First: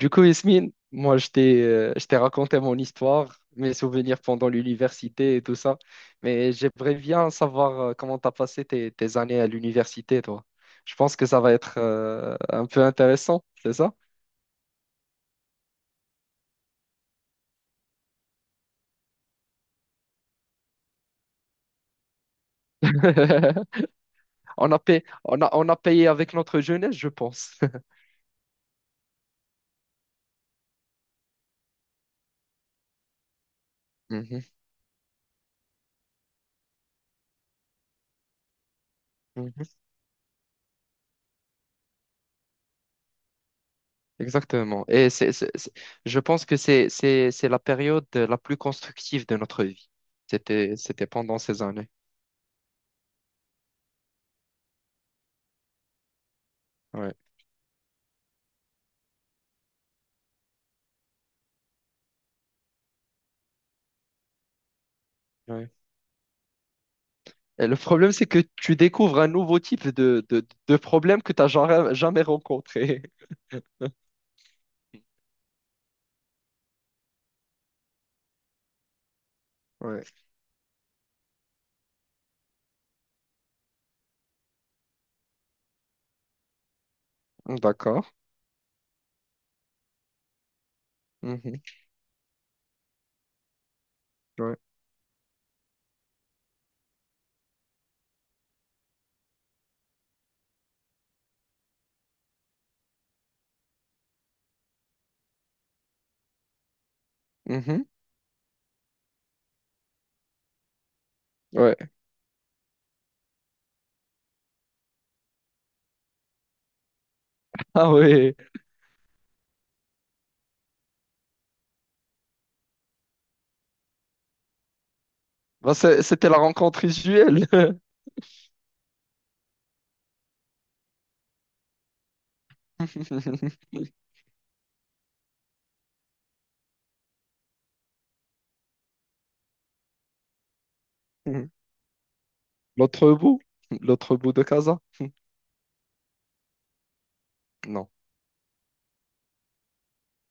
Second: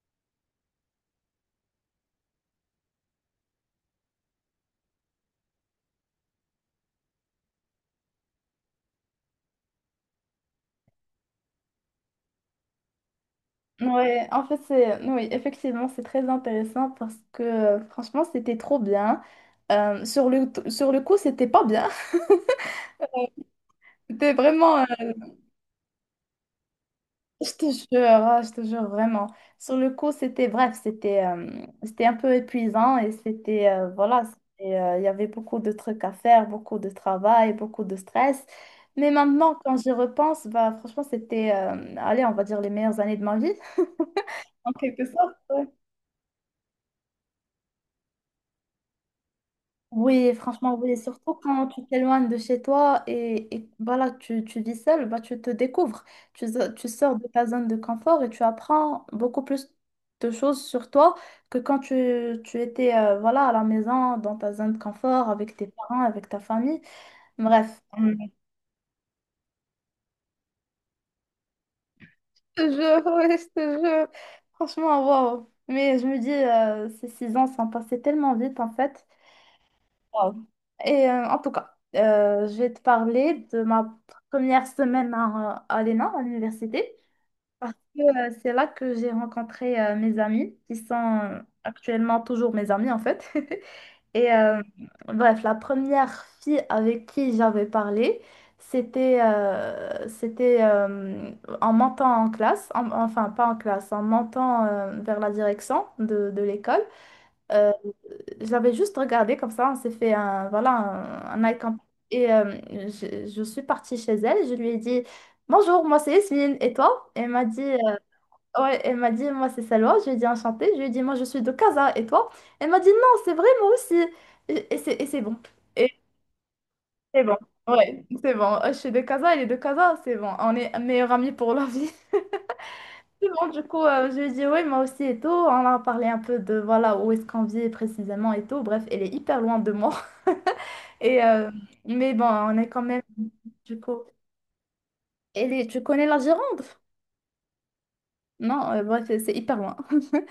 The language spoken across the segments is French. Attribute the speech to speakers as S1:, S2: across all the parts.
S1: Du coup, Yasmine, moi, je t'ai raconté mon histoire, mes souvenirs pendant l'université et tout ça, mais j'aimerais bien savoir comment t'as passé tes années à l'université, toi. Je pense que ça va être un peu intéressant, c'est ça?
S2: Ouais, en fait, oui, effectivement, c'est très intéressant parce que franchement, c'était trop bien. Sur le sur le, coup, c'était pas bien. C'était
S1: On
S2: vraiment,
S1: a payé, on a payé avec notre jeunesse, je
S2: je
S1: pense.
S2: te jure, ah, je te jure vraiment. Sur le coup, bref, c'était un peu épuisant et c'était, euh, voilà,
S1: Mhm,
S2: c'était, euh, il y avait beaucoup de trucs à faire, beaucoup de travail, beaucoup de stress. Mais maintenant,
S1: mhm.
S2: quand j'y repense, bah, franchement, allez, on va dire les meilleures années de ma vie, en
S1: Exactement.
S2: quelque
S1: Et
S2: sorte. Ouais.
S1: je pense que c'est la période la plus constructive de notre vie.
S2: Oui, franchement, oui.
S1: C'était
S2: Surtout
S1: pendant ces
S2: quand tu
S1: années.
S2: t'éloignes de chez toi et voilà, tu vis seul, bah, tu te découvres. Tu
S1: Ouais.
S2: sors de ta zone de confort et tu apprends beaucoup plus de choses sur toi que quand tu étais voilà, à la maison, dans ta zone de confort, avec tes
S1: Ouais.
S2: parents, avec ta famille.
S1: Et le
S2: Bref,
S1: problème,
S2: hum,
S1: c'est que tu découvres un nouveau type de problème que tu n'as jamais, jamais
S2: je te
S1: rencontré.
S2: jure, ouais, je te jure. Franchement, waouh. Mais je me dis, ces 6 ans sont passés tellement vite en fait.
S1: Ouais.
S2: Wow. Et en tout cas, je vais te parler de ma première semaine à l'ENA, à l'université, parce que
S1: D'accord.
S2: c'est là que j'ai rencontré mes amis, qui sont
S1: Mhm.
S2: actuellement toujours mes amis en fait. Et
S1: Ouais.
S2: euh, bref, la première fille avec qui j'avais parlé, c'était, en montant en classe, enfin pas en classe, en montant vers la direction de l'école. Euh,
S1: Mhm.
S2: j'avais juste regardé comme ça, on s'est fait voilà, un eye
S1: Ouais.
S2: contact. Je suis partie chez elle, je lui ai dit : « Bonjour, moi c'est Yasmine, et toi ? » Elle m'a dit,
S1: Ah oui.
S2: ouais, elle m'a dit : « Moi c'est Salwa », je lui ai dit : « Enchantée », je lui ai dit : « Moi je suis de Casa, et toi ? » Elle m'a dit : « Non, c'est vrai, moi aussi. » Et c'est bon.
S1: Bah,
S2: Et
S1: c'était la rencontre
S2: c'est bon,
S1: visuelle.
S2: ouais, c'est bon. Je suis de Casa, elle est de Casa, c'est bon. On est meilleurs amis pour la vie. Bon, du coup, je lui ai dit oui, moi aussi et tout. On a parlé un peu de voilà où est-ce qu'on vit précisément et tout. Bref, elle est hyper loin de moi. Et, euh, mais bon, on est quand même,
S1: L'autre bout.
S2: du coup.
S1: L'autre bout de Casa.
S2: Elle est, tu connais la Gironde?
S1: Non.
S2: Non, c'est hyper loin.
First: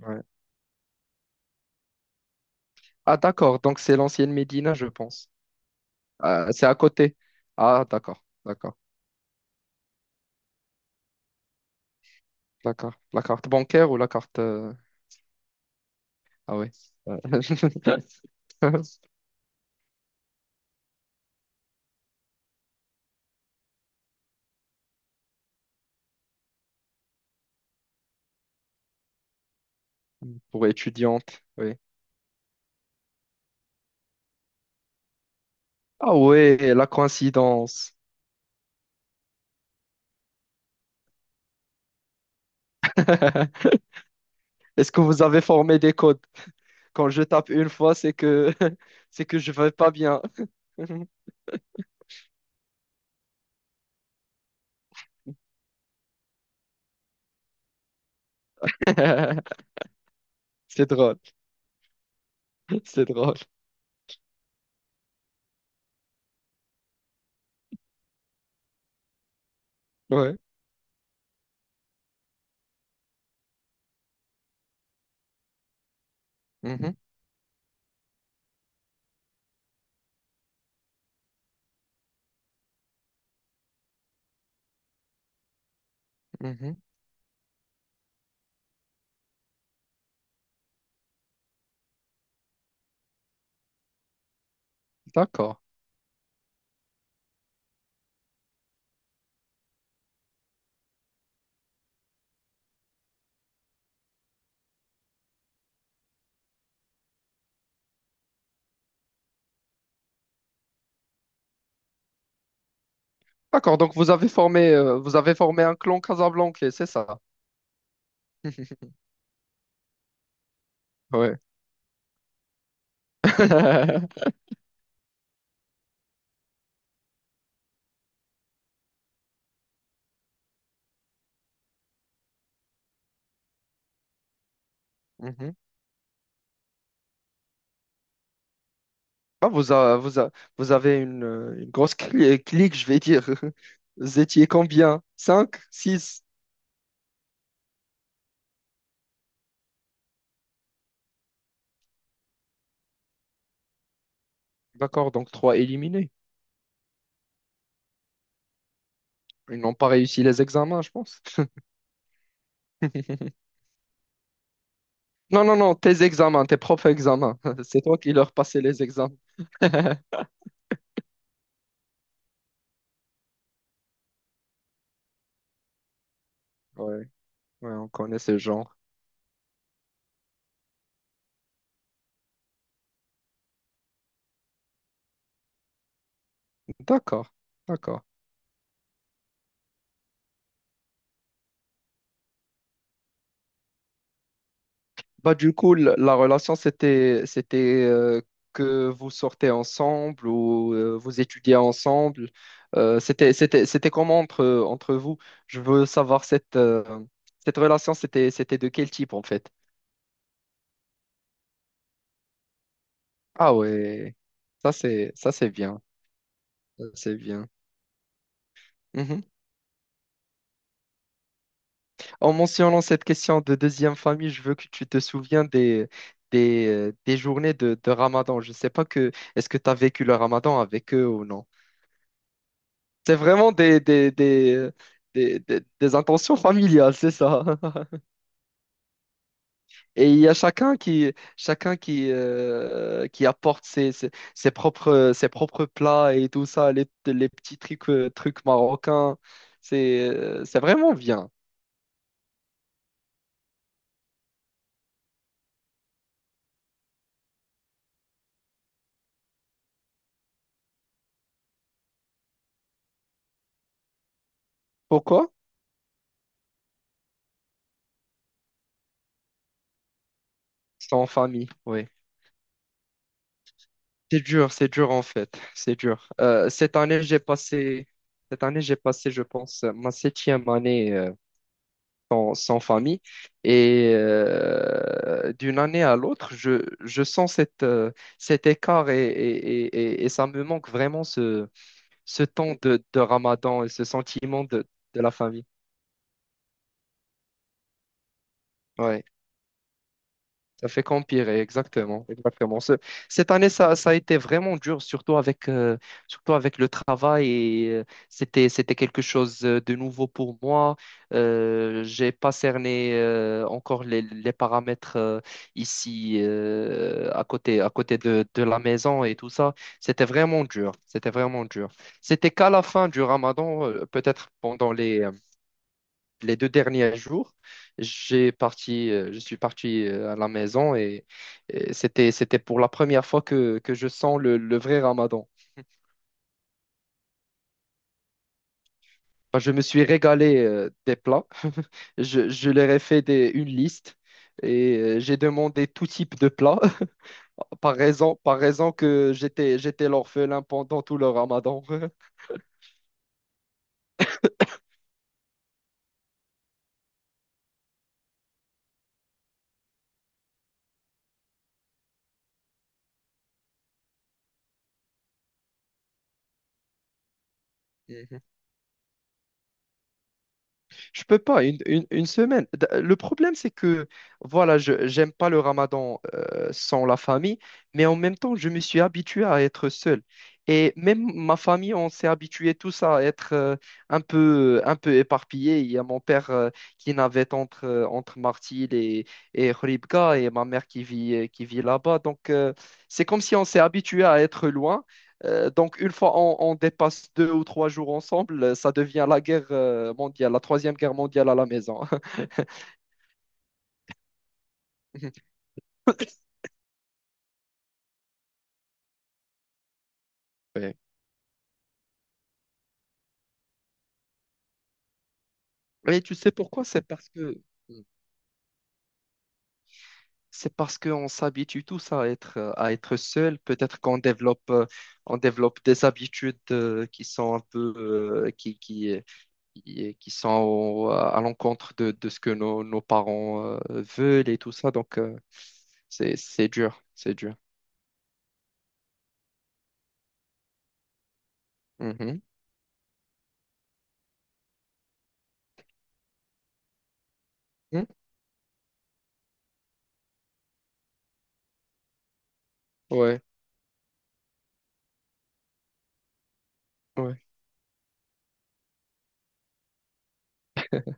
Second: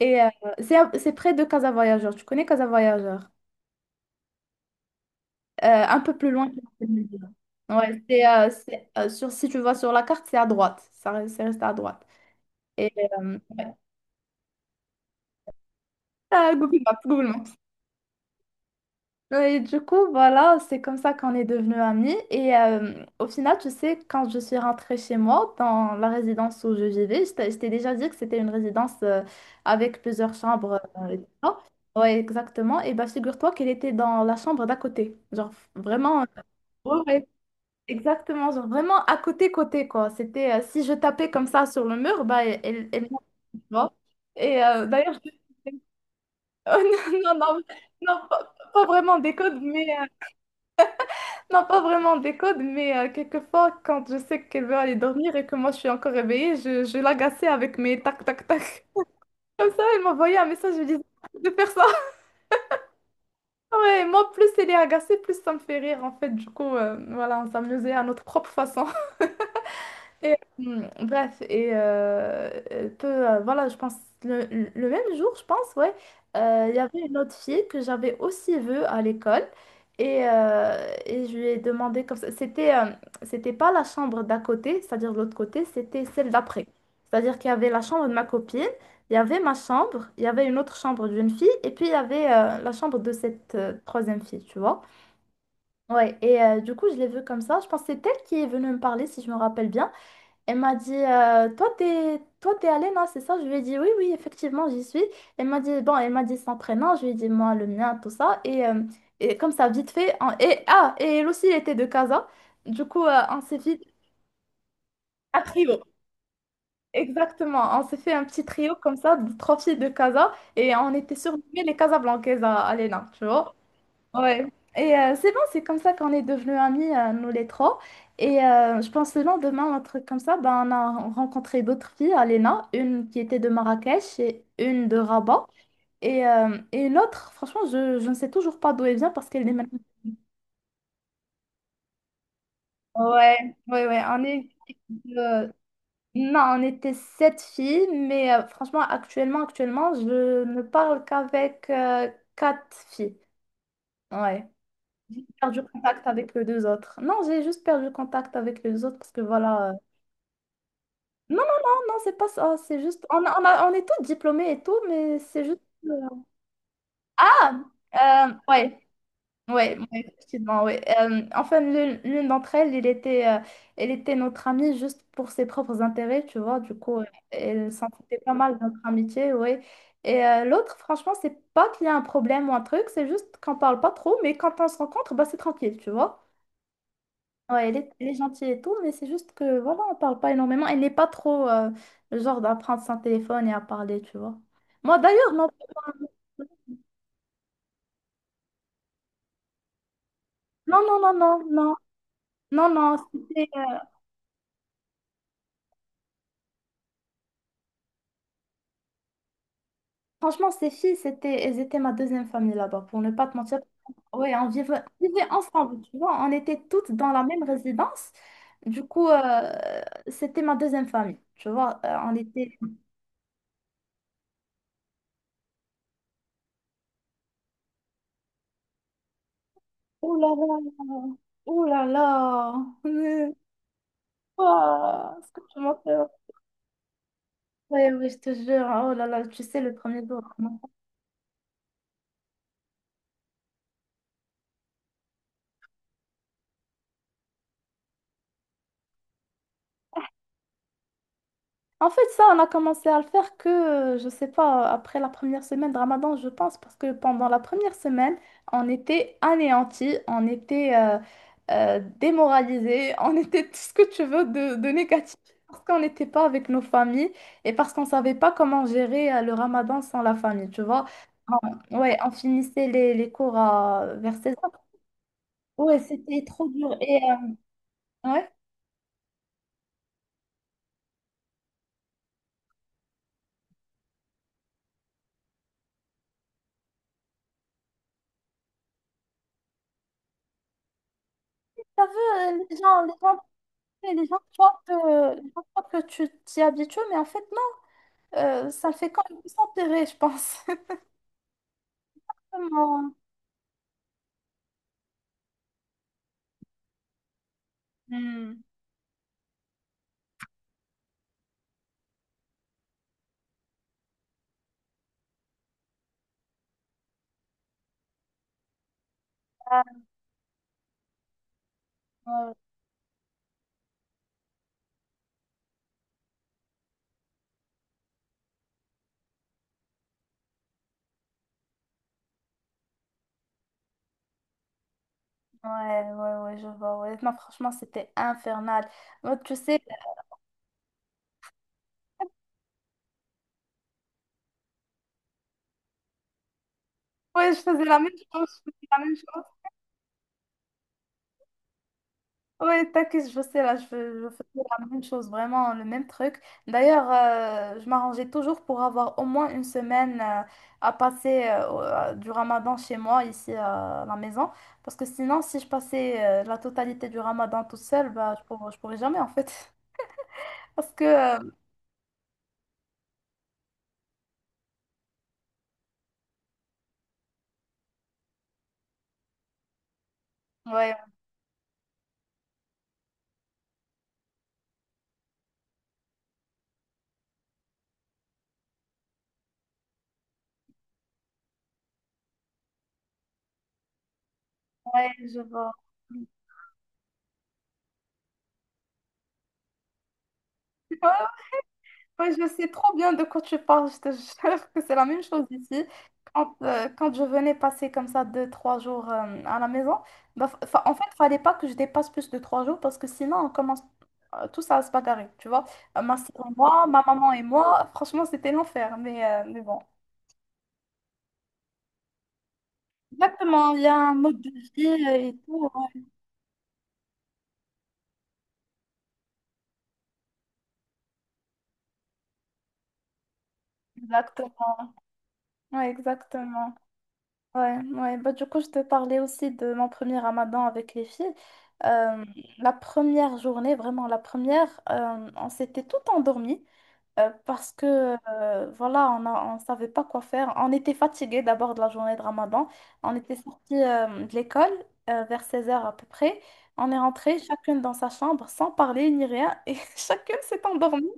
S2: Et
S1: Ouais.
S2: euh, c'est près de Casa Voyageur. Tu connais Casa
S1: Ah
S2: Voyageur?
S1: d'accord. Donc c'est l'ancienne Médina, je pense.
S2: Un peu plus
S1: Ah,
S2: loin que
S1: c'est à côté.
S2: Casablanca.
S1: Ah
S2: Ouais,
S1: d'accord. D'accord.
S2: sur, si tu vas sur la carte, c'est à droite. Ça, c'est resté à droite. Et
S1: D'accord. La
S2: euh,
S1: carte bancaire ou la carte.
S2: ah,
S1: Ah oui.
S2: Google Maps, Google Maps. Ouais. Et du coup, voilà, c'est comme ça qu'on est devenus amis. Et au final, tu sais, quand je suis rentrée chez moi, dans la résidence où je vivais, je t'ai déjà dit que c'était une résidence avec plusieurs
S1: Pour
S2: chambres, et tout
S1: étudiante.
S2: ça.
S1: Oui.
S2: Ouais, exactement. Et bah, figure-toi qu'elle était dans la chambre d'à côté. Genre,
S1: Ah
S2: vraiment.
S1: ouais, la
S2: Ouais, ouais,
S1: coïncidence.
S2: exactement, genre vraiment à côté côté quoi. C'était si je tapais comme ça sur le mur, bah elle tu vois. Et
S1: Est-ce que
S2: d'ailleurs
S1: vous
S2: je...
S1: avez formé des codes?
S2: Oh,
S1: Quand
S2: non
S1: je
S2: non
S1: tape
S2: non,
S1: une fois, c'est
S2: non,
S1: que
S2: pas vraiment
S1: c'est
S2: des
S1: que je
S2: codes
S1: vais
S2: mais
S1: pas
S2: euh,,
S1: bien.
S2: non, pas vraiment des codes, mais quelquefois, quand je sais qu'elle veut aller dormir et que moi je suis encore réveillée, je l'agaçais avec mes tac tac tac. Comme ça, elle m'envoyait un message, je lui
S1: C'est
S2: disais : «
S1: drôle,
S2: Arrête de faire ça. »
S1: c'est drôle.
S2: Ouais, moi, plus elle est agacée, plus ça me fait rire en fait. Du coup, voilà, on s'amusait à notre propre façon. Et,
S1: Ouais.
S2: hum, bref, et euh, euh, peu, euh, voilà, je pense, le, le même jour, je pense, ouais, il y
S1: Mhm,
S2: avait une autre fille que j'avais aussi vue à l'école. Et je lui ai demandé comme ça. C'était pas la chambre d'à côté, c'est-à-dire de l'autre côté, c'était celle d'après.
S1: mhm.
S2: C'est-à-dire qu'il y avait la chambre de ma copine, il y avait ma chambre, il y avait une autre chambre d'une fille, et puis il y avait la chambre de cette troisième fille, tu vois.
S1: D'accord.
S2: Ouais, et du coup, je l'ai vue comme ça. Je pense que c'est elle qui est venue me parler, si je me rappelle bien. Elle m'a dit, toi, t'es allée, non, c'est ça? Je lui ai dit, oui, oui, effectivement, j'y suis. Elle m'a dit, bon, elle m'a dit son prénom, je lui ai dit, moi, le mien, tout ça. Et, comme ça, vite fait, et elle aussi, elle était de Casa. Du coup, on s'est
S1: D'accord.
S2: fait
S1: Donc vous avez
S2: un
S1: formé un
S2: trio.
S1: clan casablancais, c'est ça?
S2: Exactement, on s'est fait un petit trio comme ça, de trois filles de Casa. Et on était
S1: Ouais.
S2: surnommées les Casablancaises à l'ENA, tu vois. Ouais. Et c'est bon, c'est comme ça qu'on est devenus amis, nous les trois. Et je pense le lendemain, un truc comme ça, ben, on a rencontré d'autres filles à l'ENA, une qui était de Marrakech et une de Rabat.
S1: Mhm.
S2: Et l'autre, franchement, je ne sais toujours pas d'où elle vient parce qu'elle
S1: Ah,
S2: est maintenant.
S1: vous avez une grosse clique, je vais dire.
S2: Ouais, ouais, ouais,
S1: Vous
S2: on est...
S1: étiez combien?
S2: euh,
S1: Cinq six.
S2: Non, on était sept filles, mais franchement, actuellement, je ne parle qu'avec quatre filles. Ouais.
S1: D'accord,
S2: J'ai
S1: donc trois
S2: perdu contact
S1: éliminés.
S2: avec les deux autres. Non, j'ai juste perdu contact avec les autres parce que
S1: Ils
S2: voilà.
S1: n'ont pas réussi les examens, je pense.
S2: Non, non, c'est pas ça. C'est juste. On est tous diplômés et tout, mais c'est
S1: Non, non,
S2: juste.
S1: non, tes
S2: euh,
S1: examens, tes propres examens.
S2: Ah,
S1: C'est toi qui leur passais
S2: ouais,
S1: les examens.
S2: ouais, effectivement, ouais. Enfin, l'une d'entre elles, elle était notre amie juste pour ses propres intérêts, tu vois. Du coup,
S1: Ouais,
S2: elle
S1: ouais,
S2: s'en
S1: on
S2: foutait
S1: connaît
S2: pas
S1: ce
S2: mal de
S1: genre.
S2: notre amitié, ouais. Et l'autre, franchement, c'est pas qu'il y a un problème ou un truc, c'est juste qu'on parle pas trop, mais quand on se rencontre, bah, c'est tranquille, tu vois.
S1: D'accord,
S2: Ouais,
S1: d'accord.
S2: elle est gentille et tout, mais c'est juste que, voilà, on parle pas énormément. Elle n'est pas trop le genre à prendre son téléphone et à parler, tu vois. Moi, d'ailleurs,
S1: Bah, du coup, la relation, c'était, c'était que vous sortez ensemble ou
S2: non, non, non,
S1: vous
S2: non,
S1: étudiez
S2: non,
S1: ensemble.
S2: non. c'était- euh,
S1: C'était comment entre vous? Je veux savoir cette relation, c'était de quel type en fait?
S2: Franchement, ces filles, c'était, elles étaient ma deuxième famille là-bas, pour ne pas te
S1: Ah
S2: mentir.
S1: ouais,
S2: Ouais, on vivait
S1: ça c'est
S2: ensemble,
S1: bien.
S2: tu vois. On était
S1: Ça,
S2: toutes dans
S1: c'est
S2: la même
S1: bien.
S2: résidence. Du coup,
S1: Mhm.
S2: c'était ma deuxième famille, tu vois. On
S1: En
S2: était...
S1: mentionnant cette question de deuxième famille, je veux que tu te souviens des journées de Ramadan. Je ne sais pas que est-ce que tu as vécu
S2: Oh
S1: le
S2: là
S1: Ramadan avec
S2: là,
S1: eux ou non.
S2: oh là là.
S1: C'est vraiment
S2: Ah, ce que tu m'as fait
S1: des intentions familiales, c'est ça.
S2: ouais, oui, je te jure. Oh là là, tu sais, le premier
S1: Et il
S2: jour.
S1: y a
S2: Vraiment.
S1: chacun qui apporte ses propres plats et tout ça, les petits trucs marocains. C'est vraiment bien.
S2: En fait, ça, on a commencé à le faire que, je sais pas, après la première semaine de Ramadan, je pense, parce que pendant la première semaine, on était anéantis, on était démoralisés, on était tout ce que tu veux de négatif,
S1: Pourquoi?
S2: parce qu'on n'était pas avec nos familles et parce qu'on savait pas comment gérer le Ramadan sans la famille, tu vois.
S1: C'est en famille, oui.
S2: Ouais, on finissait les cours à, vers seize heures
S1: C'est dur en fait, c'est
S2: Ouais,
S1: dur.
S2: c'était trop dur.
S1: Cette
S2: Et,
S1: année, j'ai passé,
S2: ouais.
S1: je pense, ma septième année sans famille. Et d'une année à l'autre, je sens cet écart et ça me manque vraiment
S2: T'as
S1: ce
S2: vu,
S1: temps
S2: les gens, les
S1: de
S2: gens.
S1: Ramadan et ce
S2: Et les gens
S1: sentiment
S2: croient que,
S1: de la
S2: les gens
S1: famille.
S2: croient que tu t'y habitues, mais en fait, non, ça fait quand
S1: Ouais.
S2: même s'empirer, je pense.
S1: Ça fait qu'empirer, exactement, exactement.
S2: Vraiment.
S1: Cette année, ça a été vraiment dur, surtout surtout avec le travail. Et
S2: Hmm.
S1: c'était quelque chose de nouveau pour moi. J'ai pas cerné encore les paramètres ici, à côté de la maison et tout ça.
S2: Ah,
S1: C'était vraiment dur. C'était vraiment dur. C'était qu'à la fin du Ramadan, peut-être pendant les 2 derniers jours, je suis parti à la maison et c'était pour la première fois que je sens le vrai Ramadan.
S2: ouais, ouais, ouais, ouais, je vois. Ouais. Non, franchement, c'était infernal. Moi, tu
S1: Enfin, je
S2: sais,
S1: me suis régalé des plats. Je leur ai fait une liste et j'ai demandé tout type de plats
S2: ouais, je faisais la même
S1: par
S2: chose. Je faisais
S1: raison
S2: la même
S1: que
S2: chose.
S1: j'étais l'orphelin pendant tout le Ramadan.
S2: Oui, t'inquiète, je sais, là, je faisais la même chose, vraiment le même truc. D'ailleurs, je m'arrangeais toujours pour avoir au moins une semaine à passer du Ramadan chez moi, ici à la maison. Parce que sinon, si je passais la totalité du Ramadan toute seule, bah, je pourrais jamais, en fait. Parce que,
S1: Je peux pas, une semaine. Le problème, c'est que, voilà, je j'aime pas le ramadan sans la famille, mais en même temps, je me suis habitué à être seul.
S2: ouais,
S1: Et même ma famille, on s'est habitué tous à être un peu éparpillés. Il y a mon père qui navette entre Martil et Khouribga, et ma mère qui vit là-bas. Donc, c'est comme si on s'est habitué à être loin.
S2: ouais, je vois.
S1: Donc, une fois on dépasse 2 ou 3 jours ensemble, ça devient la guerre mondiale, la troisième guerre mondiale à la maison.
S2: Oui, je sais trop bien de quoi tu parles. Je te jure que c'est la même chose ici. Quand, quand je venais passer comme ça deux, trois jours à la maison, bah, en
S1: Ouais.
S2: fait, il fallait pas que je dépasse plus de 3 jours parce que sinon, on commence tous à se bagarrer, tu vois. Ma
S1: Et tu
S2: soeur
S1: sais
S2: et
S1: pourquoi?
S2: moi, ma maman et moi, franchement, c'était l'enfer, mais bon.
S1: C'est parce qu'on s'habitue tous à être seul.
S2: Exactement, il y a
S1: Peut-être
S2: un
S1: qu'on
S2: mode de
S1: développe
S2: vie et
S1: on
S2: tout.
S1: développe
S2: Ouais,
S1: des habitudes qui sont un peu euh, qui, qui qui sont à l'encontre de ce que nos parents veulent et tout ça.
S2: exactement.
S1: Donc
S2: Ouais,
S1: c'est
S2: exactement.
S1: dur, c'est dur.
S2: Ouais, ouais. Bah, du coup, je te parlais aussi de mon premier ramadan avec les filles. Euh,
S1: Mhm.
S2: la première journée, vraiment la première, on s'était tout endormi parce
S1: Mhm.
S2: que voilà, on savait pas quoi faire. On était fatigués d'abord de la journée de ramadan. On était
S1: Ouais,
S2: sortis de l'école vers seize heures à peu près. On est rentrés
S1: ouais.
S2: chacune dans sa chambre sans parler ni rien et chacune s'est endormie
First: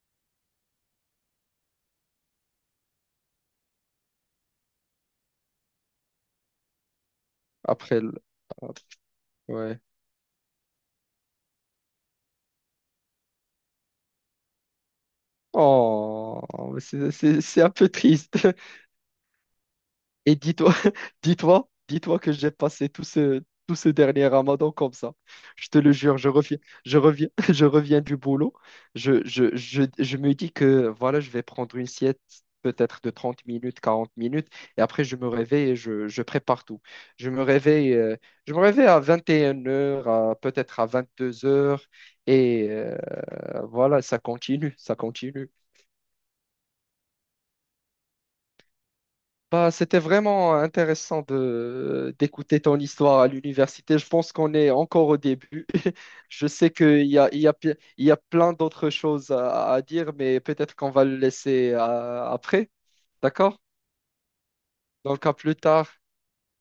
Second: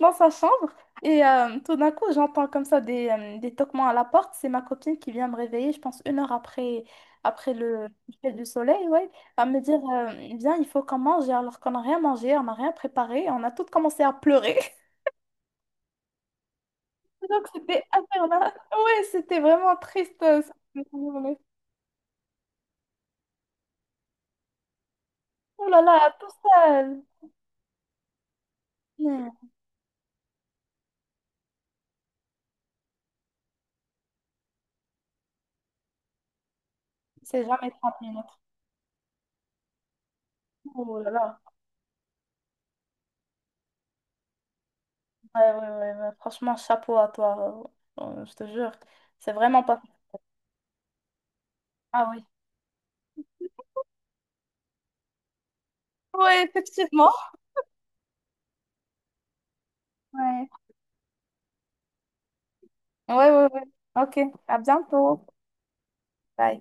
S2: dans sa chambre. Et tout d'un coup, j'entends comme ça des toquements à la porte. C'est ma copine qui vient me réveiller, je pense, une heure après, après le
S1: Après,
S2: coucher du
S1: hop,
S2: soleil, ouais, à me
S1: ouais.
S2: dire, viens, il faut qu'on mange, alors qu'on n'a rien mangé, on n'a rien préparé, on a toutes commencé à pleurer.
S1: Oh, mais
S2: Donc,
S1: c'est un
S2: c'était
S1: peu triste.
S2: infernal. Ouais, c'était vraiment triste,
S1: Et dis-toi,
S2: cette journée.
S1: dis-toi, dis-toi que j'ai passé tout ce dernier Ramadan comme ça.
S2: Oh
S1: Je te
S2: là
S1: le
S2: là,
S1: jure,
S2: tout ça,
S1: je reviens, je reviens du boulot.
S2: hmm,
S1: Je me dis que voilà, je vais prendre une sieste peut-être de 30 minutes, 40 minutes, et après je me réveille et je prépare tout. Je me
S2: c'est jamais
S1: réveille,
S2: 30
S1: euh,
S2: minutes.
S1: je me réveille à 21 heures, peut-être à
S2: Oh là là.
S1: 22 heures et euh, Voilà, ça continue, ça
S2: Ouais,
S1: continue.
S2: ouais, ouais, ouais. Franchement, chapeau à toi. Je te jure, c'est vraiment
S1: Bah,
S2: pas...
S1: c'était vraiment intéressant
S2: Ah
S1: de
S2: oui.
S1: d'écouter ton histoire à l'université. Je pense qu'on est encore au début.
S2: Oui,
S1: Je sais qu'il
S2: effectivement.
S1: y a, il y a, pi- il y a plein d'autres choses à dire, mais
S2: Ouais,
S1: peut-être qu'on va le laisser après.
S2: ouais, ouais.
S1: D'accord?
S2: Ouais. Ok, à bientôt.
S1: Donc, à plus tard.
S2: Bye.